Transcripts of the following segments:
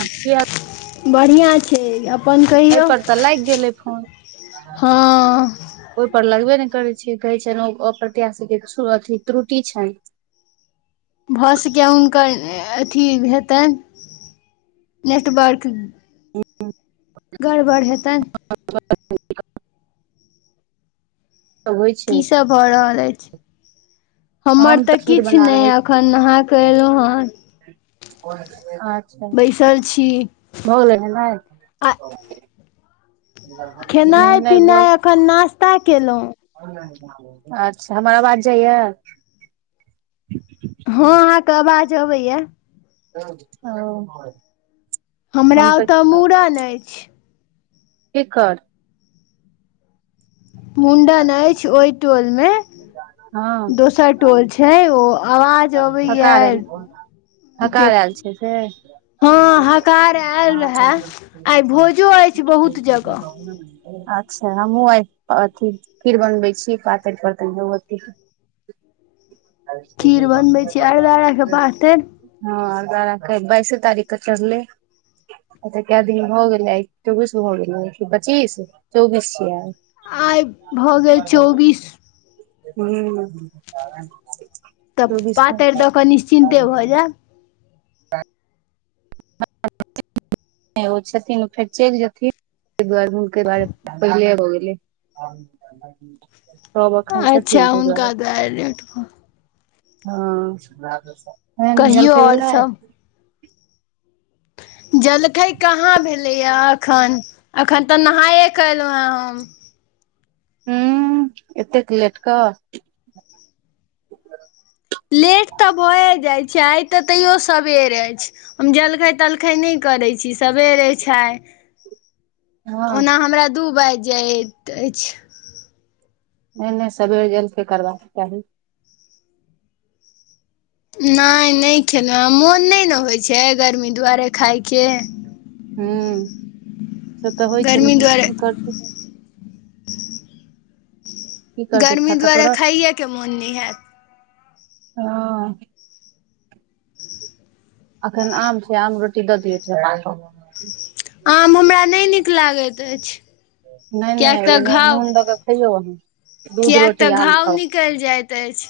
किया बढ़िआ छै। अपन कहियौ एहिपर तऽ लागि गेलै फोन। हँ ओहिपर लगबे ने करैत छै कहै छनि ओ अप्रत्याशी के अथी त्रुटि छनि। भऽसके हुनकर अथी हेतनि नेटवर्क। एक गड़बड़ हेतनि [unintelligible] तऽ होइ छै की सभ भऽ रहल अछि हमर हम तऽ खीर किछु बना नहि एखन नहा कऽ एयलहुँ हँ ह बैसल छी भऽ गेल आ नेहेनाइ नेहेनाय भ अखन नास्ता केलौं अच्छा हमर आवाज जाइया हँं अहाँके आवाज अबैया ओ हमरा हम तऽ ओतऽ मूड़न अछि केकर मुण्डन अछि ओई टोलमे हँ दोसर टोल छै ओ आवाज अबैया थका एऽल छै से हँ हकार आयल रहा आइ भोजो अछि बहुत जगह अच्छा हमहू आइ खीर बनबै छी पातरि परतैन भगवती के [unintelligible] खीर बनबै छी अरदारा के पातरि हँ अरदरा काईल बाइसे तारीख क चड़लै अच्छा केऽ दिन भ गेलै आइ चौबीस भ गेलै की पच्चीस चौबीस छियै आइ आइ भऽ गेल चौबीस हूं तऽ पातरि दऽ कऽ निश्चिन्ते भऽ जायब ओ छथिन ओ फेर चलि जेथिन ताहि दुआरे ह बारे पहिले भ गेलै आ क [unintelligible] सब अखन अच्छा छथिन तै दुआरे हुनका लेट भऽ हँ तेहन कहियौ जलखै आओर भेलै सब जलखै काहाँ भेलैया एखन अखन तऽ नहाये क एलहुं हे हम ऊं एतेक लेट क लेट तऽ भए जाइ छै आइ तऽ तैयो सबेर अछि हम जलखै तलखै नहि करै छी सवेरे छै हँ ओना हमरा दू बाजि जायइत अछि नहि नहि सबेर जलखै करबाक चाही नहि नहि खेलहुँँ मोन नहि ने होइत छै गर्मी दुआरे खायके हू से तऽ होइ छै गर्मी लेकिन दुआरे की करतै की करतै गरमी खाय तऽ दुआरे पड़त खाइएके मोन नहि हेऽत हँ अखन आम छै आम रोटी दऽ दियौ [unintelligible] आम हमरा नहि नीक लागैत अछि नहि किएक नहि तऽ ओमे घाव नून दऽ क खैयौ आंहा दूध रोटी आम खाउ चैल जाइत अछि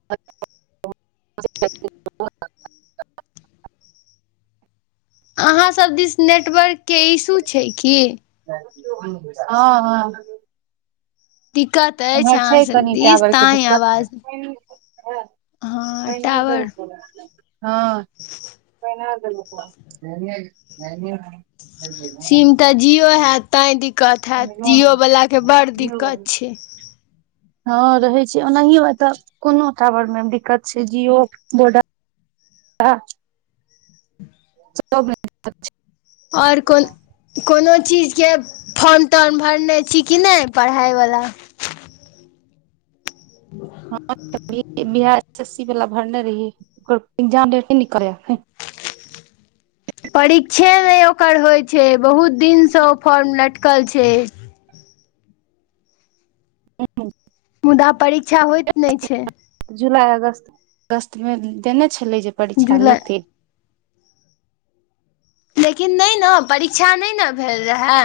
[unintelligible] अहाँसभ दिस नेटवर्क के इशू छै की ह ह दिकत अए एम्हर छै कनि टावरके दिक्कत हं हँ टावर सिम [unintelligible] तऽ जिओ हेऽत तैं दिक्कत हेऽत जिओवलाके बड़ दिक्कत छै हँ रहै छै ओनाहियो ए तऽ कोनो टावर मे दिक्कत छै जिओ वोडा सब मे दिक्कत छै। आओर कोल कोनो चीज के फोन तोन भरने छी कि नहि पढ़ाइवला ह हम त बिहार एस एस सी वला भरने रहियै ओ एग्जाम डेट नै निकललै या एखन परीक्षे नहि ओकर होइ छै बहुत दिनसँ ओ फॉर्म लटकल छै हूं मुदा परीक्षा होइत नहि छै जुलाइ अगस्त अगस्तमे देने छलै जे परीक्षा लेतै जुलाई लेकिन नहि न परीक्षा नहि न भेल रहै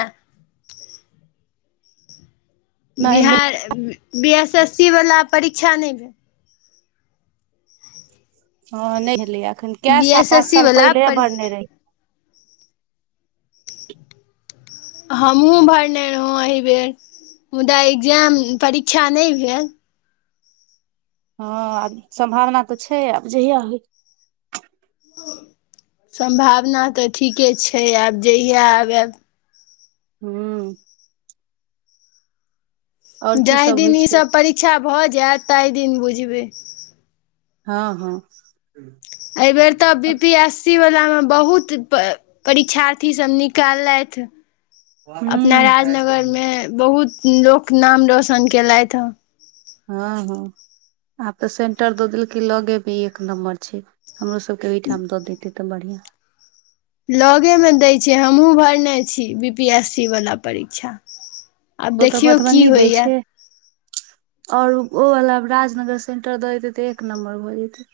नहि नहि Bihar B S S C वला परीक्षा नहि भेल हँ नहि भेलैया अखन केऽ बी साल एस पाँच एस सी साल वला पहिले परी भरने रहि हमहुँ भरने रहौँ एहि बेर मुदा एग्जाम परीक्षा नहि भेल हँ आ सम्भावना तऽ छै आब जहिया होइ सम्भावना तऽ ठीके छै आब जहिया आब एब हू की जाहि सब होइ दिन छै ईसभ परीक्षा भऽ जायत ताहि दिन बुझबै हँ हँ एहिबेर तऽ बी पी एस सी वला मे बहुत परीक्षार्थी सब निकाललथि हे अपना हूँ राजनगर मे बहुत लोक नाम रोशन केलथि हे हँ हँ आब तऽ सेंटर दऽ देलकै लगे मे एक नम्बर छै हमरो सभके ओहिठाम दऽ दैतै तऽ बढ़िआँ लगेमे दै छै हमहुँ भरने छी बी पी एस सी वला परीक्षा आब ओ तऽ देखियौ की मधुबनी दै होइया छै और ओ वला राजनगर सेंटर दऽ दैतै तऽ एक नम्बर भऽ जैतै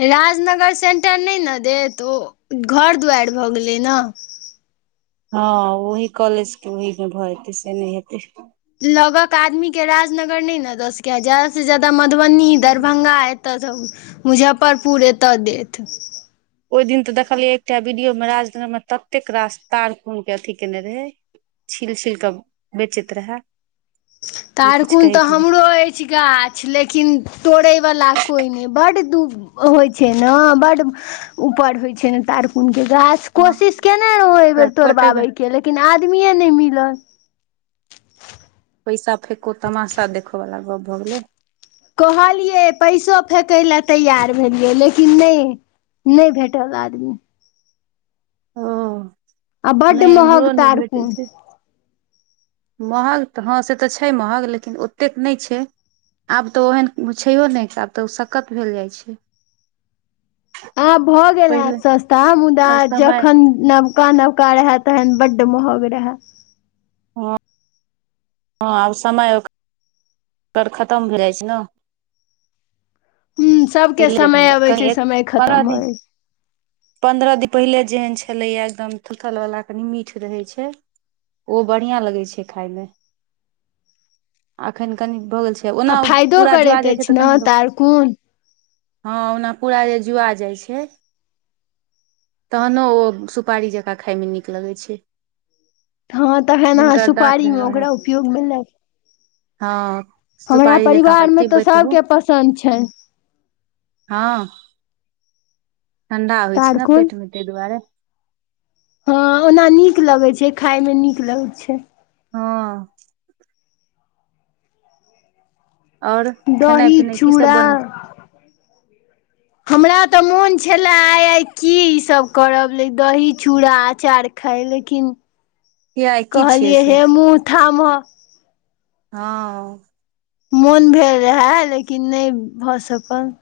राजनगर सेन्टर नहि न देत ओ घर दुआरि भऽ गेलै ने हँ ओहि कॉलेज के ओहि मे भऽ जेतै से नहि हेतै लगक आदमी के राजनगर नहि ने दऽ सकैया जादा से जादा मधुबनी हूँ दरभंगा [unintelligible] मुजफ्फरपुर एतऽ देत ओहि दिन तऽ देखलियै एकटा वीडियो में राजनगर मे ततेक रास तार कोन के अथी केने रहै छिल छिल क बेचैत रहे तार कुन तऽ हमरो अय गाछ लेकिन तोड़ै वला कोइ नै बड्ड दुःख होइ छै न बड्ड ऊपर होइ छै ने तारकुन के गाछ हँ कोशिश कयने रहौ एहि ओकरा बेर कटेबै तोड़बाबैके लेकिन आदमीेये नै मिलल पैसा फेको तमाशा देखो वला गप भऽ गेलै कहलियै पैसो फेकय लए तैयार भेलियै लेकिन नहि नहि भेटल आदमी हँ आ बड महग तार कुन महंग तऽ हँ से तऽ छै महंग लेकिन ओतेक नहि छै आब तऽ ओहन छैहो नहि आब तऽ ओ सक्कत भेल जाइ छै आब भऽ गेल पहिले हेत सस्ता मुदा आब समय जखन नम का नवका रहय तहन बड्ड महंग रहै हँ हँ आब समयक तर खतम भए जाइ छै न ह प सभके समय [unintelligible] अबैत छै कहीं एक समय पंद्रह खतम भऽ दिन जाइ पन्द्रह दिन पहिले जेहन छलैए एकदम [unintelligible] सुखलवला कनी मीठ रहै छै ओ बढ़ियाँ लगै छै खायमे अखैन कनि भऽ गेल छै आ ओना ओ फायदो पूरा जोआ करैत जेतै अछि तऽ ने कनी लोक तारकुन हँ ओना पूरा जे जुआ जाइ छै तहनो ओ सुपारी जकाँ खायमे नीक लगै छै हँ तहन अहाँ जिनकर दाँत सुपारी मे रहै ओहे ओकरा उपयोग मे लै हँ हमरा सुपारी जकाँ ओकरा परिवारमे तऽ चिबैत रहू सभके पसन्द छनि हँ ठण्डा होइ छै ने तारकुन पेट मे तइ दुआरे हँ ओना नीक लगै छै खायमे नीक लगै छै हँ और खेनाइ दही पिनाइ की सब चूड़ा बनै छै हमरा तऽ मोन छलए आइ आइ की ईसभ करब लै दही चूड़ा अंचार खाय लेकिन किया आइ की छियै कहलियै से हे मुँह थामह हँ मोन भेल रहै लेकिन नहि भऽ सकल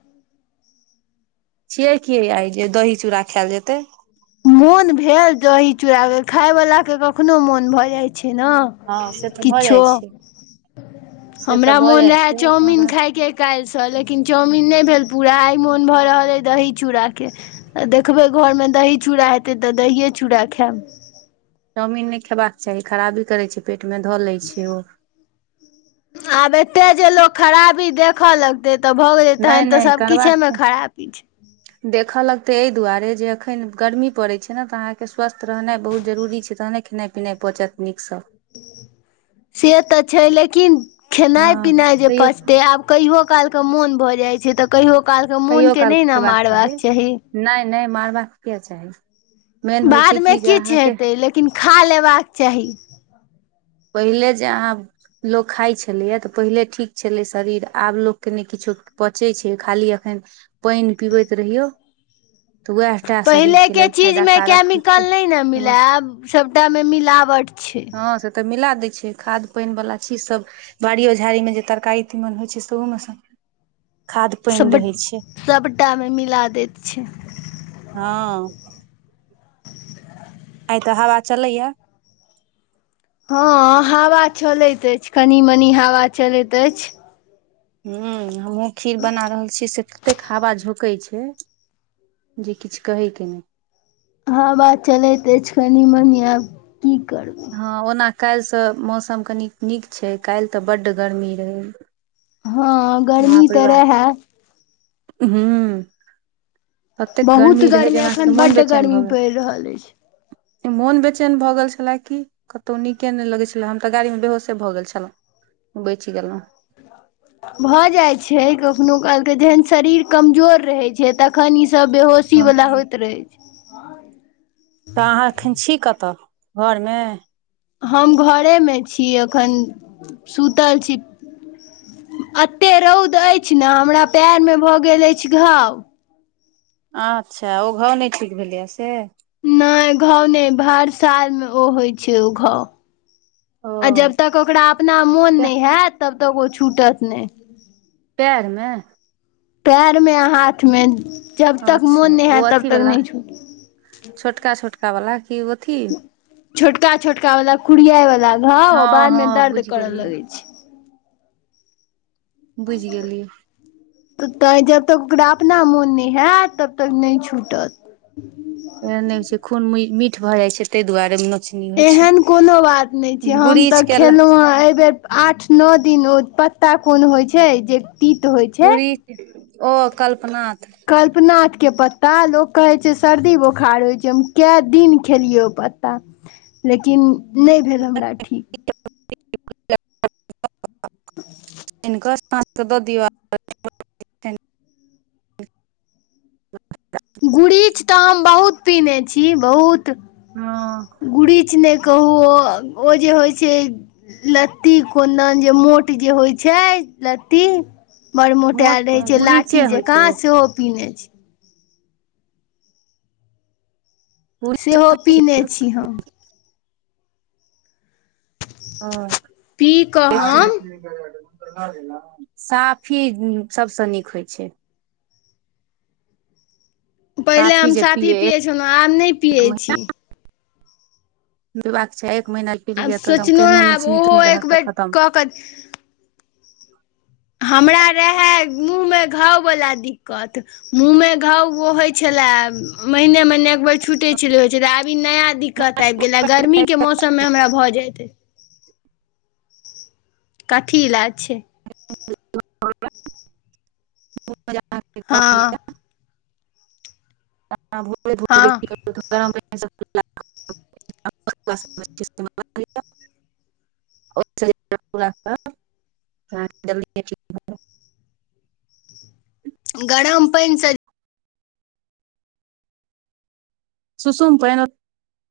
छियै की आइ जे दही चूड़ा खैल जेतै मोन भेल दही चूड़ाके खाय वला के कखनो मोन भऽ जाइ छै न हँ से तऽ भऽ किछो जाइ छै से तऽ हमरा भऽ मोन जाइ रहै चाउमिन छै खायके काल्हिसँ लेकिन चाउमिन नहि भेल पूरा आइ मोन भऽ रहल अइ दही चूड़ाके तऽ देखबै घरमे दही चूड़ा हेतै तऽ दहिए चूड़ा खैब चाउमीन नहि खेबाक चाही खराबी करै छै पेटमे धऽ लै छै ओ आब एते जे लोक खराबी देखऽ लगतै तऽ भऽ गेलै नहि तहन तऽ नहि सब किछे करबाक छै मे खराबी छै देखऽ लगतै अइ दुआरे जे अखैन गर्मी पड़ै छै ने तऽ अहाँ के स्वस्थ रहनाइ बहुत जरूरी छै तहने खेनाइ नहि पहुचत नीकसँ से तऽ छै लेकिन खेनाइ हँ पिनाइ जे तैयो पचतै आब कहियो कालकऽ मोन भऽ जाइ छै तऽ कहियो कालके कहियो मोनके काल नहि ने खेबाक मारबाक चाही नहि नहि मारबाक किए चाही मेन होइ छै बादमे कि जे किछु अहाँके हेतै लेकिन खा लेबाक चाही पहिले जे अहाँ लोक खाइ छलैये तऽ पहिले ठीक छेलै शरीर आब लोकके नहि किछो पचै छै खाली एखन पानि पीबैत रहियौ तऽ उएहटा शरीरके पहिलेके लेल चीज मे फायदाकारक होइ केमिकल नहि ने छै मिले आब सभटा मे मिलावट छै हँ से तऽ मिला दै छै खाद पानिवला चीज सभ बाड़ियो झाड़ी मे जे तरकारी तीमन होइ छै सेहो मे सब खाद पानि सब रहै छै सभटामे मिला दैत छै। हँ [inaudible] आइ त हवा चलैया हँ हवा चलैत अछि कनि मनी हवा चलैत अछि ह हमहुँ खीर बना रहल छी से ततेक हवा झो कै छै जे किछ कहे के नहि ह बात चलैत अछि कनि मनि आब की करबै हँ ओना काल्हिसँ मौसम कनी नीक छै काल्हि तऽ बड्ड गर्मी रहै। हँ गर्मी बापरे तऽ बा। रहै हम्म ततेक बहुत गर्मी रहै जे हमरा एखन सभके मोन बड्ड बेचैन गर्मी भऽ गेल। पड़ि रहल अछि मोन बेचैन भऽ गेल छलै कि कतहु नीके नहि लगै छलै हम तऽ गाड़ीमे बेहोशे भऽ गेल छलहुँ बचि गेलहुँ। भऽ जाइत छै कखनो कालके जहन शरीर कमजोर रहैत छै तखन ईसभ बेहोश सी हँ वला होइत रहै तऽ अहाँ एखन छी कतऽ घरमे हम घरेमे छी एखन सुतल छी। एते रौद अछि ने हमरा पैर मे भऽ गेल अछि घाव। अच्छा ओ घाव नहि ठीक भेलैए से? नहि घाव नहि भर सालमे ओ होइ छै ओ घाव। ओ आ जब तक ओकरा अपना मोन तै नय हाएत तबतक ओ छूटत नय। पेएर मे पैएरमे हाथमे जबतक अच्छा मोन नै ओ हयत अथी तबतक वाला नहि छोट छोटका छोटका वला कि ओ अथी छोटका छोटका वाला कुड़ियाय वाला घाव हँ बाद मे हँ दर्द बुझि करऽ गेलियै लगै छै। बुझि आ गेलियै [unintelligible] तऽ तैँ जब तक ओकरा अपना मोन नै हाएत तब तक नय छूटत। एहन नै होय छै खून मीठ भऽ जाइ छै तै दुआरे न एहन कोनो बात नै छै हम तऽ गुरीच के ल- खेलौ हें एबेर आठ नओ दिन ओ पत्ता कोन होई छै जे तीत होय पुरी ओ कल्पनाथ कल्पनाथ के पत्ता लोक कहैत छै सर्दी बोखार होइ छै हम कए दिन खेलियै ओ पत्ता लेकिन नै भेल हमरा ठीक हिनकर सांस के दऽ दि [unintelligible] गुरीच तऽ हम बहुत पिने छी बहुत हाँ गुरीच नै कहू ओ ओ जे होइ छै लत्ती कोडन जे मोट जे होइ छै लत्ती बर मोट मोटायल रहै छै लाठी गुरीचे होइ छै जकाँ ओ सेहो पीने छी गुरीच सेहो होइ छै? पीने छी हम। हाँ पी एते कऽ हम [unintelligible] साफी सभसँ नीक होइ छै। पहिले हम जे साफी पिलियै एक पियै छलौं आब नय पियै महीना छी। [unintelligible] एक महिना पी आब लिय तऽ एक केहनो नोचनी तो रहतऽ खतम। अत [unintelligible] हमरा रहय मुँहमे घाव वला दिक्कत मूँहमे घाव होइत छलए महने महिने एक बेर छूटैत छल पछे होइत छै त आब ई नया दिक्कत आबि गेलै गर्मी के मौसम मे हमरा भऽ जाइत। कथी इलाज छै [inaudible] हँ ह भोरे भोरे हँ गरम पायन से [inaudible] आ आ [inaudible] [inaudible] घड़म्प [inaudible] सुसूम पायन